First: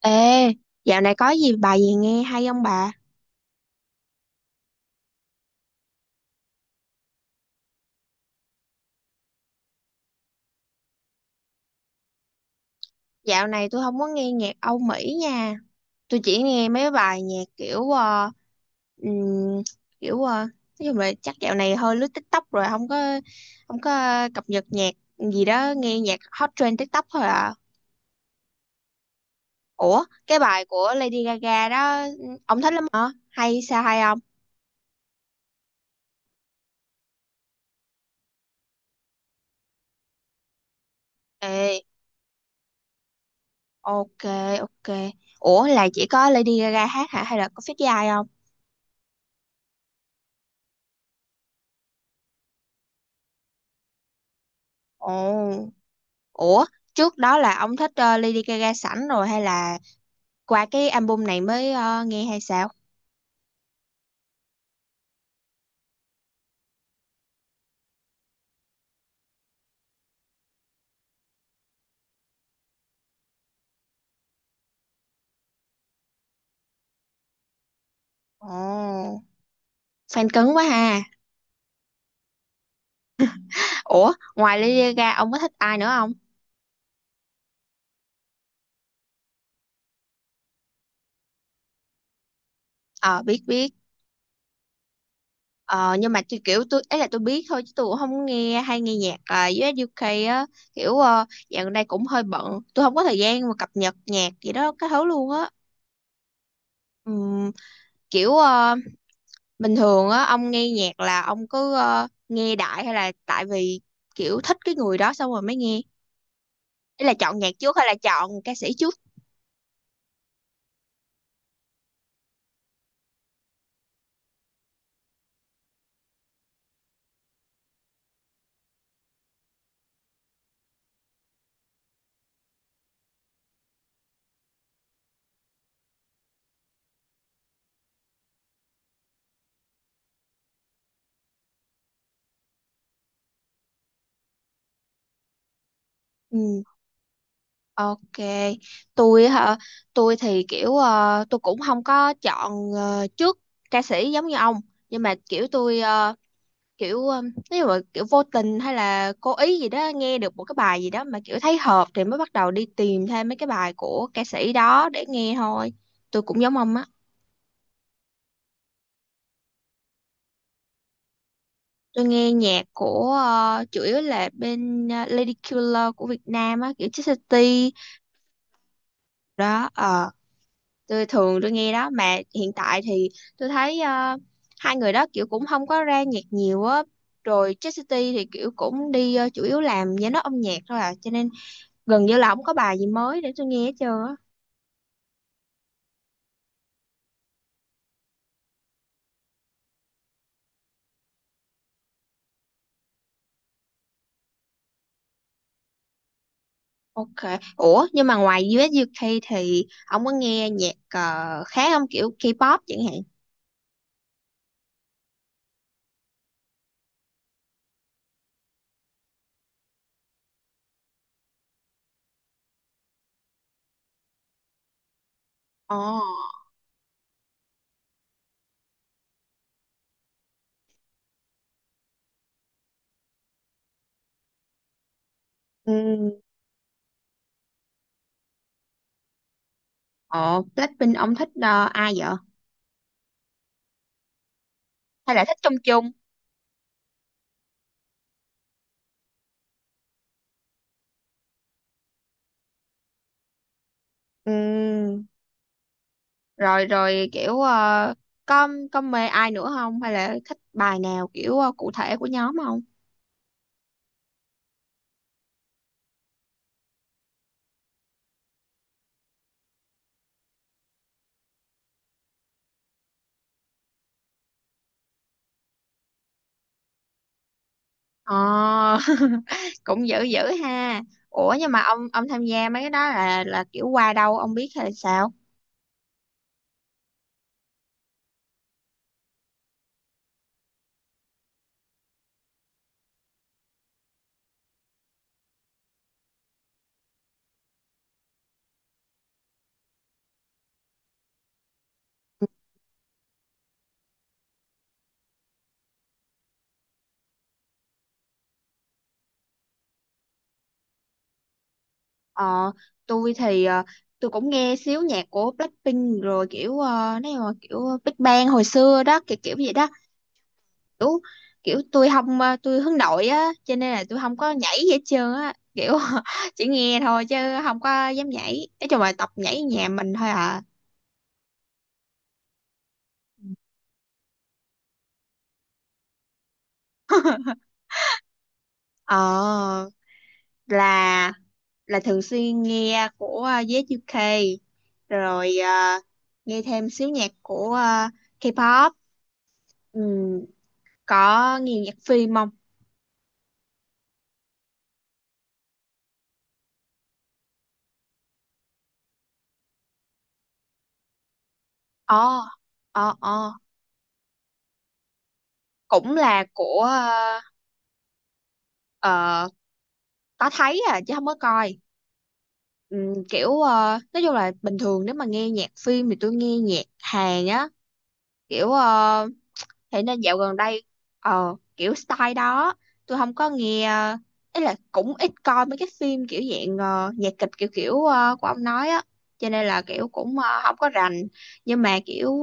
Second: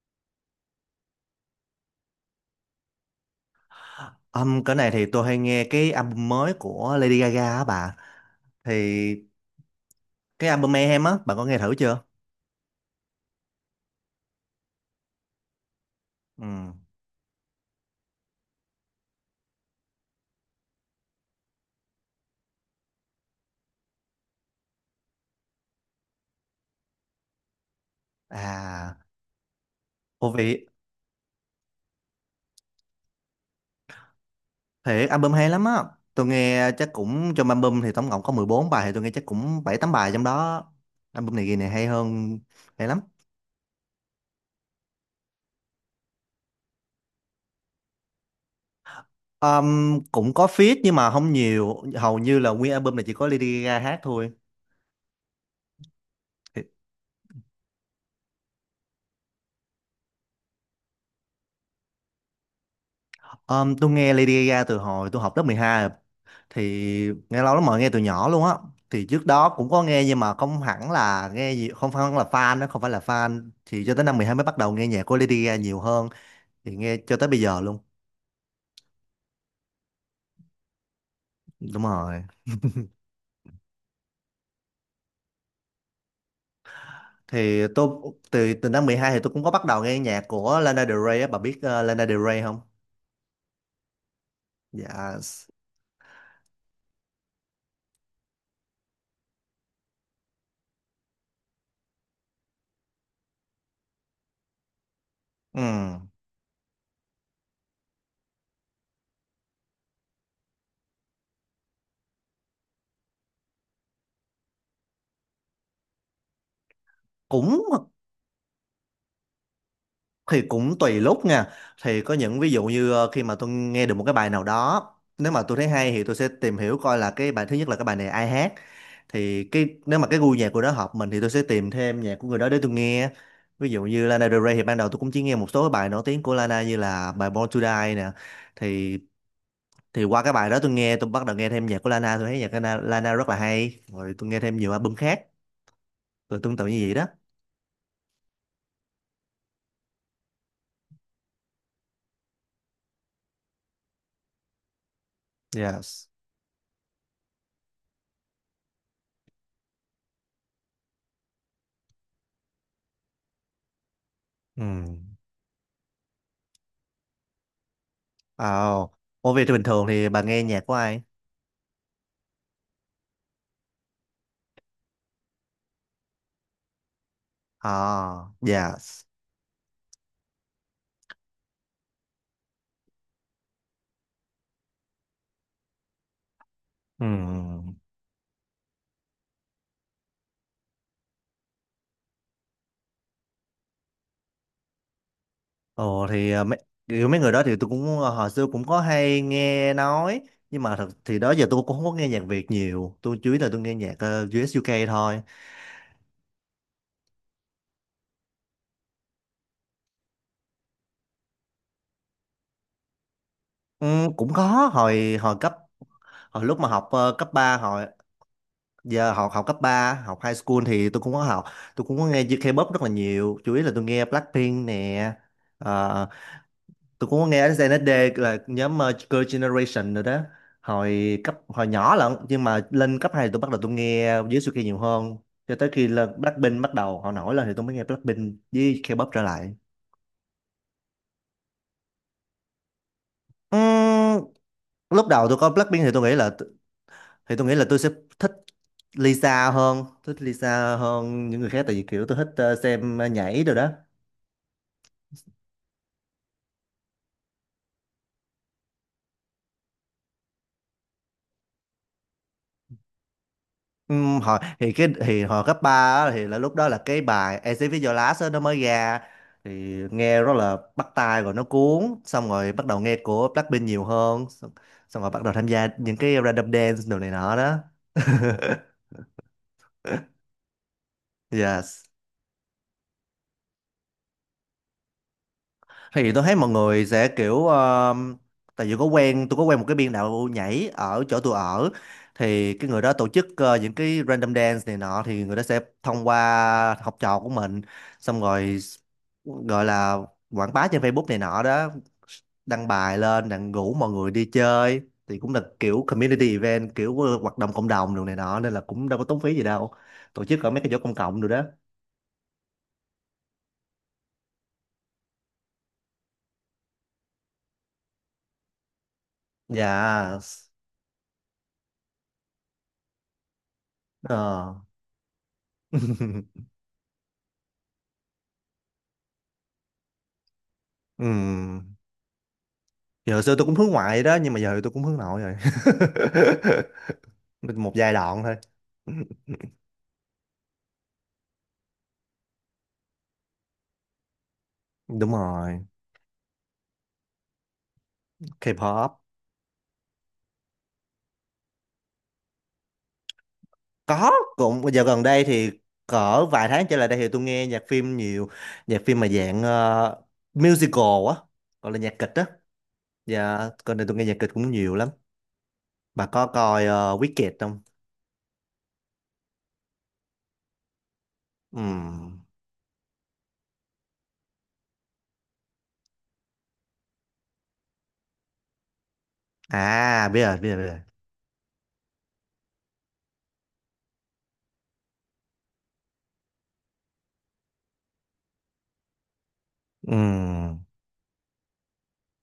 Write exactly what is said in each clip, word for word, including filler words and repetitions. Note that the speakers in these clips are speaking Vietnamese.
Ê, dạo này có gì bài gì nghe hay không bà? Âm cái này thì tôi hay nghe cái album mới của Lady Gaga á bà. Thì cái album Mayhem á, bà có nghe thử chưa? Dạo này tôi không có nghe nhạc Âu Mỹ nha. Tôi chỉ nghe Ừ. mấy bài nhạc kiểu ờ, ừm, kiểu ờ, nói chung là chắc dạo này hơi lướt TikTok rồi không có không có cập nhật nhạc gì đó, nghe nhạc hot trend TikTok thôi à. À, Ủa, ô cái bài vị của Lady Gaga đó ông thích lắm hả? Hay sao hay không? thiệt album hay lắm á. Tôi nghe chắc cũng trong album thì tổng cộng có mười bốn bài, thì tôi nghe chắc cũng bảy tám bài trong đó. Album này kỳ này Ê, hay hơn, hay lắm. ok ok. Ủa là chỉ có Lady Gaga hát hả hay là có feat với ai không? Ờm, cũng có feat nhưng mà không nhiều, hầu như là nguyên album này chỉ có Lady Gaga hát thôi. Ồ. Ủa, trước đó là ông thích ờ, Lady Gaga sẵn rồi hay là qua cái album này mới ờ, nghe hay sao? Um, tôi nghe Lady Gaga từ hồi tôi học lớp mười hai rồi. Thì nghe lâu lắm rồi, nghe từ nhỏ luôn á. Thì trước đó cũng có nghe nhưng mà không hẳn là nghe gì, không phải là fan đó, không phải là fan. Thì cho tới năm mười hai mới bắt đầu nghe nhạc của Lady Gaga nhiều hơn. Thì nghe cho tới bây giờ luôn. Ồ, fan cứng quá ha. Đúng rồi. Ủa, ngoài Lady Gaga ông có thích ai nữa không? Thì tôi từ từ năm mười hai thì tôi cũng có bắt đầu nghe nhạc của Lana Del Rey á, bà biết ờ, Lana Del Rey không? Ờ, biết biết. Dạ. Ờ, nhưng mà tôi kiểu tôi ấy là tôi biết thôi chứ tôi cũng không nghe hay nghe nhạc ờ, u ét u kây á kiểu uh, dạo gần đây cũng hơi bận tôi không có thời gian mà cập nhật nhạc gì đó cái thứ luôn á. Ừ. Ừm, kiểu ờ, Bình thường á ông nghe nhạc là ông cứ ờ, nghe đại hay là tại vì kiểu thích cái người đó xong rồi mới nghe, ý là chọn nhạc Cũng trước hay là chọn ca sĩ trước? thì cũng tùy lúc nha, thì có những ví dụ như ờ, khi mà tôi nghe được một cái bài nào đó, nếu mà tôi thấy hay thì tôi sẽ tìm hiểu coi là cái bài thứ nhất là cái bài này ai hát, thì cái nếu mà cái gu nhạc của đó hợp mình thì tôi sẽ tìm thêm nhạc của người đó để tôi nghe. Ví dụ như Lana Del Rey thì ban đầu tôi cũng chỉ nghe một số cái bài nổi tiếng của Lana như là bài Born to Die nè. Thì thì qua cái bài đó tôi nghe tôi bắt đầu nghe thêm nhạc của Lana, tôi thấy nhạc của Na- Lana rất là hay, rồi tôi nghe thêm nhiều album khác, rồi tương Ừ, tự như vậy đó. ok. Tôi hả? Tôi thì kiểu ờ, tôi cũng không có chọn ờ, trước ca sĩ giống như ông, nhưng mà kiểu tôi Yes. ờ, kiểu ờ, nếu mà kiểu vô tình hay là cố ý gì đó nghe được một cái bài gì đó mà kiểu thấy hợp thì mới bắt đầu đi tìm thêm mấy cái bài của ca sĩ Ừ. đó để nghe thôi. Tôi cũng giống ông á. Oh. Ủa vậy thì bình thường thì bà nghe nhạc của ai? Tôi nghe nhạc của ờ, chủ yếu là bên ờ, Lady Killer của Việt Nam á, kiểu Chit City À. Dạ. đó ờ. Tôi thường tôi nghe đó mà hiện tại thì tôi thấy ờ, hai người đó kiểu cũng không có ra nhạc nhiều á, rồi Ừ. Chastity thì kiểu cũng đi ờ, chủ yếu làm giám đốc âm nhạc thôi à, cho nên gần như là không có bài gì mới để tôi nghe hết trơn á. Ồ. thì à, mấy kiểu mấy người đó thì tôi cũng à, hồi xưa cũng có hay nghe nói. Nhưng mà thật thì đó giờ tôi cũng không có nghe nhạc Việt nhiều, tôi chủ yếu là tôi nghe nhạc ờ, u ét u ca thôi. Ok, ủa nhưng mà ngoài u ét u kây thì ông có nghe nhạc ờ, khác không, kiểu K-pop chẳng hạn? Ừ, cũng có. Hồi hồi cấp hồi lúc mà học ờ, cấp ba, hồi giờ học học cấp ba, học high school, thì tôi cũng có học. Tôi cũng có nghe K-pop rất là nhiều, chủ yếu là tôi nghe Blackpink nè. ờ, Ồ. tôi cũng có nghe đến ét en ét đê là nhóm ờ, Girl Generation rồi đó, hồi cấp hồi nhỏ lận. Nhưng mà lên cấp hai tôi bắt đầu tôi nghe dưới Suki nhiều hơn, cho tới khi là Ừ. Blackpink bắt đầu họ nổi lên thì tôi mới nghe Blackpink với K-pop trở lại. Ồ, Blackpink ông thích ờ, ai vậy, Ừm, lúc hay là đầu thích tôi coi chung Blackpink chung? thì tôi nghĩ là, thì tôi nghĩ là tôi sẽ thích Lisa hơn thích Lisa hơn những người khác, tại vì kiểu tôi thích ờ, xem nhảy rồi đó. Ừ, rồi rồi kiểu ờ, có có mê ai nữa không hay là thích bài nào kiểu ờ, cụ thể của nhóm không? Ừm, hồi thì cái thì hồi cấp ba á, thì là lúc đó là cái bài Exit with Your Last á, nó mới ra, thì nghe rất là bắt tai rồi nó cuốn, xong rồi bắt đầu nghe của Blackpink nhiều hơn. Xong, xong rồi bắt đầu tham gia những cái random dance đồ này nọ đó. Ờ. Cũng dữ dữ ha. Ủa nhưng mà ông Yes. ông tham gia mấy cái đó là là kiểu qua đâu ông biết hay là sao? Thì tôi thấy mọi người sẽ kiểu ờ, tại vì có quen tôi có quen một cái biên đạo nhảy ở chỗ tôi ở, thì cái người đó tổ chức ờ, những cái random dance này nọ, thì người đó sẽ thông qua học trò của mình, xong rồi gọi là quảng bá trên Facebook này nọ đó, đăng bài lên đặng rủ mọi người đi chơi. Thì cũng là kiểu community event, kiểu ờ, hoạt động cộng đồng đồ này nọ nên là cũng đâu có tốn phí gì đâu, tổ chức ở mấy cái chỗ công cộng rồi đó. Ờ, tôi thì ờ, tôi cũng nghe xíu nhạc của Blackpink rồi kiểu ờ, nếu mà kiểu Big Bang hồi xưa đó kiểu kiểu vậy đó, Dạ. kiểu kiểu tôi không ờ, tôi hướng nội á cho nên là tôi không Ờ. có nhảy gì hết trơn á kiểu chỉ nghe thôi chứ không có dám nhảy, nói chung là tập nhảy nhà mình thôi à. Ừ. Giờ hồi xưa tôi cũng hướng ngoại đó, nhưng mà giờ thì tôi cũng hướng nội rồi. Một giai đoạn thôi. Ờ, là là thường xuyên nghe của ờ, gi u ca Đúng rồi rồi. ờ, nghe thêm xíu nhạc của ờ, K-pop. K-pop. Ừm, có nghe nhạc phim không? Có, cũng giờ gần đây thì cỡ vài tháng trở lại đây thì tôi nghe nhạc phim nhiều, nhạc phim mà dạng ờ, musical á, gọi là nhạc Ờ, kịch á. ờ ờ. Dạ, gần đây tôi nghe nhạc kịch cũng nhiều lắm. Cũng Bà là có của coi ờ, ờ, Wicked không? ờ, có thấy à chứ không có coi. Ừm. Ừm, kiểu ờ, nói chung là bình thường nếu mà nghe nhạc phim thì tôi nghe nhạc Hàn á, kiểu uh, thế nên À, dạo biết gần rồi, biết đây rồi, biết rồi. ờ kiểu style đó tôi không có nghe ờ, ý là cũng ít coi mấy cái phim kiểu dạng ờ, nhạc kịch kiểu kiểu ờ, của ông nói á, cho nên là kiểu cũng ờ, không Ừm. có rành. Nhưng mà kiểu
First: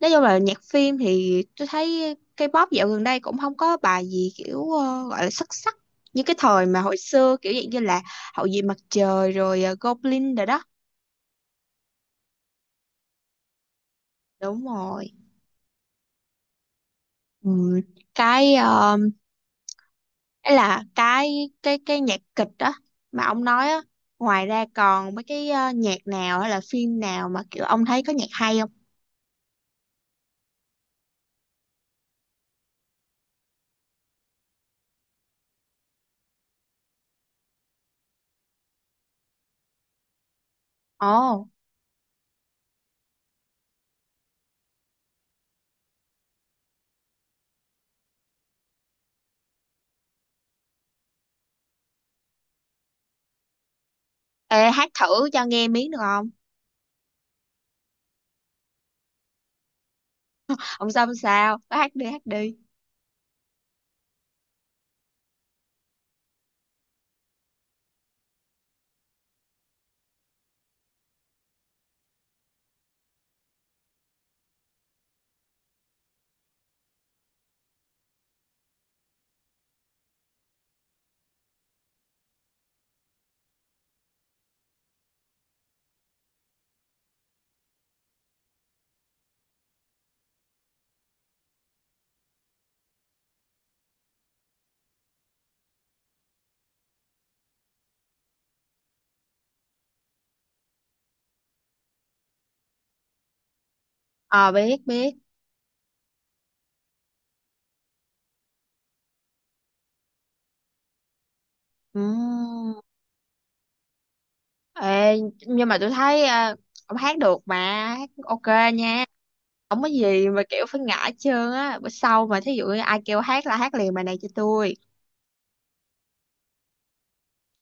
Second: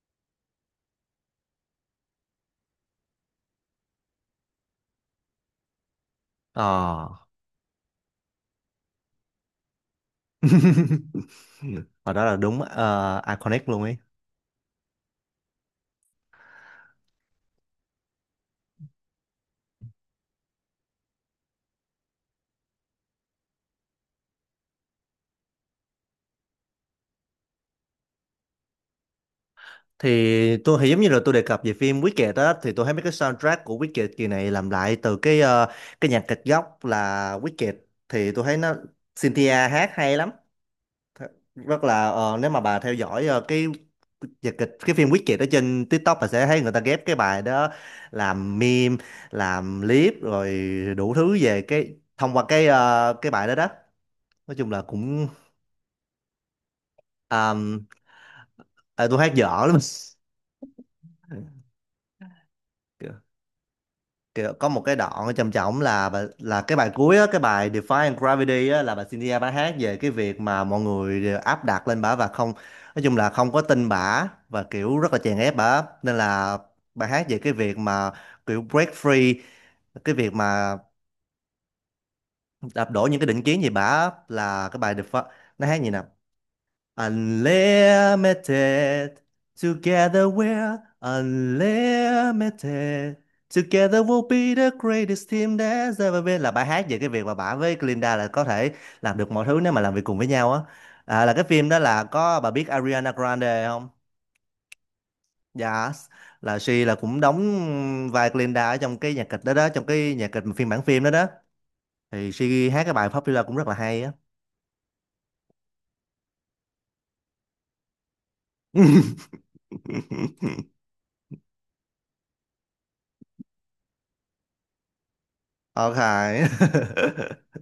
nói chung là nhạc phim thì tôi thấy K-pop dạo gần đây cũng không có bài gì kiểu ờ, gọi là xuất sắc như cái Ờ. thời mà hồi xưa kiểu dạng như là Hậu duệ mặt trời rồi ờ, Goblin rồi đó. Và đó là đúng ờ, iconic luôn. Đúng rồi. Ừm, cái ờ, Ấy là cái cái cái nhạc kịch đó mà ông nói á, ngoài ra còn mấy cái ờ, nhạc nào hay là phim nào mà kiểu ông thấy có nhạc hay không? Thì tôi thì giống như là tôi đề cập về phim Wicked á, thì tôi thấy mấy cái soundtrack của Wicked kỳ này làm lại từ cái ờ, cái nhạc kịch gốc là Wicked. Thì tôi thấy nó Cynthia hát hay lắm. Th- Ồ, Rất là ờ, nếu mà bà theo dõi ờ, cái nhạc kịch, cái phim Wicked ở trên TikTok, bà sẽ thấy người ta ghép cái bài đó làm meme, làm clip, rồi đủ thứ về cái thông qua cái ờ, cái bài đó đó, nói ê chung là hát cũng. thử cho nghe miếng được không? um, à, tôi hát dở lắm. Ông sao ông sao có hát đi hát đi. Kiểu có một cái đoạn trầm trọng là bà- là cái bài cuối á, cái bài Defying Gravity á, là bà Cynthia bà hát về cái việc mà mọi người đều áp đặt lên bà và không, nói chung là không có tin bà và kiểu rất là chèn ép bà, nên là bà hát về cái việc mà kiểu break free, cái việc mà đạp đổ những cái định kiến gì, bà là cái bài Defy, nó hát gì nè. Unlimited. Together we're unlimited. Together we'll be the greatest team that's ever been, là bài hát về cái việc mà bà với Glinda là có thể làm được mọi thứ nếu mà làm việc cùng với nhau á. À, là cái phim đó là có, bà biết Ariana Grande không? Ờ, biết biết. Yes. Là she là cũng đóng vai Glinda ở trong cái nhạc kịch đó đó, trong cái nhạc kịch mà phiên bản phim đó đó. Ừ. Thì she hát cái bài Popular cũng rất là hay á. Ê, nhưng mà tôi thấy à, ông hát được mà, hát ok nha, không có gì mà kiểu phải ngã hết trơn á, bữa sau mà thí dụ như ai kêu hát là hát liền bài này cho tôi. Ok.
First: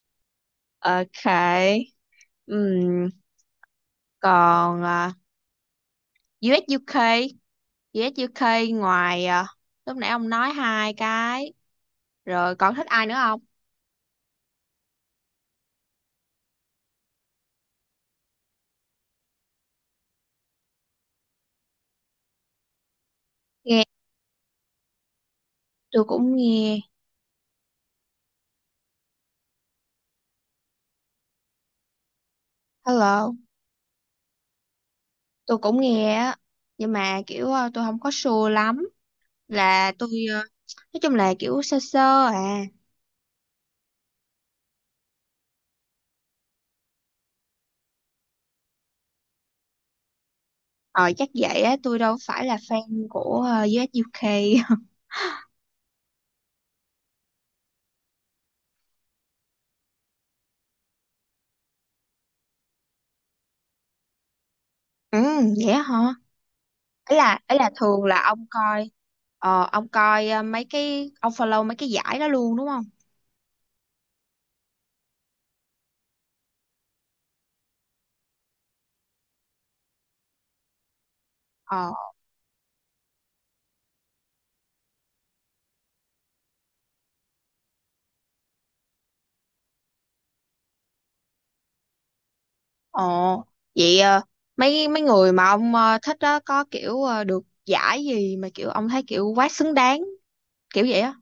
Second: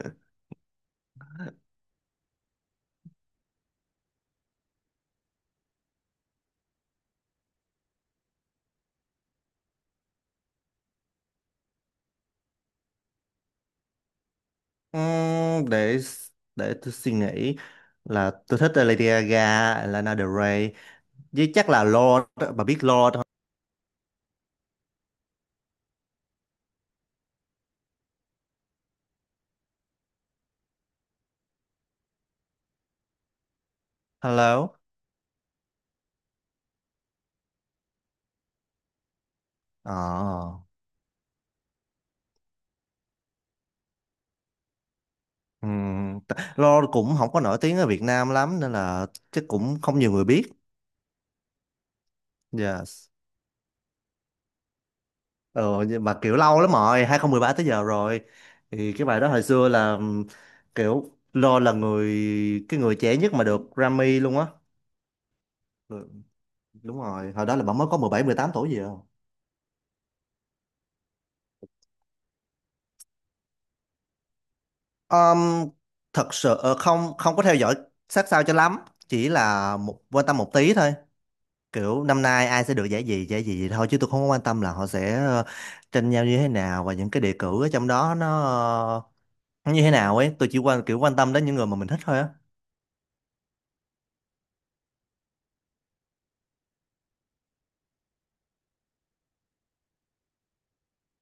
Ok. Ừm, còn à, US UK, US UK, ngoài à, lúc nãy ông nói hai cái rồi còn thích ai nữa không? Ừm, để để tôi suy nghĩ, là tôi thích là Lady Gaga, Lana Del Rey, với chắc là Lorde, bà biết Lorde không? Nghe, tôi cũng nghe, hello, Hello. tôi cũng nghe á, nhưng mà kiểu à, tôi không có sure lắm là tôi à, Ờ. nói chung là kiểu sơ sơ à. ừm, t- Lorde cũng không có nổi tiếng ở Việt Nam lắm nên là chắc cũng không nhiều người biết. Ờ chắc vậy á, tôi đâu phải là fan Yes. của ờ, u UK. Ờ nhưng mà kiểu lâu lắm rồi, hai không một ba tới giờ rồi. Thì cái bài đó hồi xưa là ừm, kiểu Lorde là người cái người trẻ nhất mà được Grammy luôn á. Ừ, vậy á Ừ. hả? Đúng Ấy rồi, là hồi đó ấy là là bà mới có thường là mười bảy ông mười tám tuổi gì à. coi ờ, ông coi ờ, mấy cái ông follow mấy cái giải đó luôn đúng không? Um, thật sự ờ, không không có theo dõi sát sao cho lắm, chỉ là một quan tâm một tí thôi. Ờ Kiểu năm nay ai sẽ được giải gì giải gì thôi, chứ tôi không có quan tâm là họ sẽ ờ, tranh nhau như thế nào và những cái đề cử ở trong đó nó ờ, nó như thế nào ấy, tôi chỉ quan kiểu quan tâm đến những người mà mình thích thôi á. ờ, vậy ờ, mấy mấy người mà ông ờ, thích đó có kiểu ờ, được giải gì mà kiểu ông thấy kiểu quá xứng đáng kiểu vậy á.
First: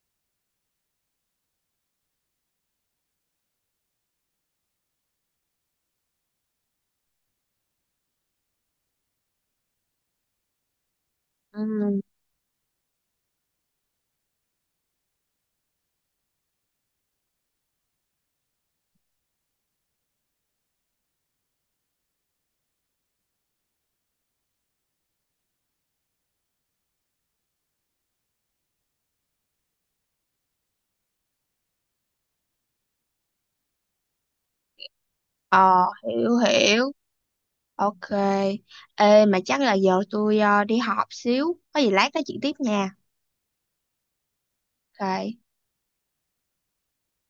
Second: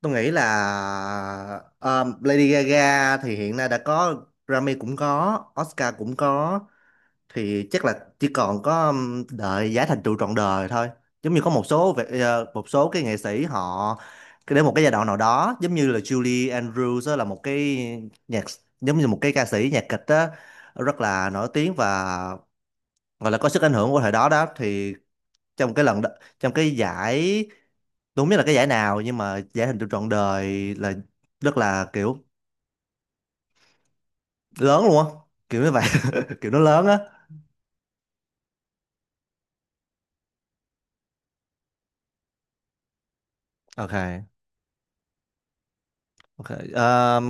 Tôi nghĩ là um, Lady Gaga thì hiện nay đã có Grammy cũng có, Oscar cũng có, thì chắc là chỉ còn có um, đợi giá thành trụ trọn đời thôi, giống như có một số Ừ. về- ờ, một số cái nghệ sĩ họ cái- đến một cái giai đoạn nào đó, giống như là Julie Andrews á, là một cái nhạc giống như một cái ca sĩ nhạc kịch á, rất là nổi tiếng và gọi là có sức ảnh hưởng của thời đó đó, thì trong cái lần đ- trong cái giải, tôi không biết là cái giải nào nhưng mà giải thành trụ trọn đời là rất là kiểu lớn luôn á, kiểu như Ờ, vậy. hiểu Kiểu nó lớn hiểu. á. Ok. Ê mà chắc là giờ tôi ờ, đi họp xíu, có gì lát nói chuyện tiếp nha. Ok. Ok. Ok. um,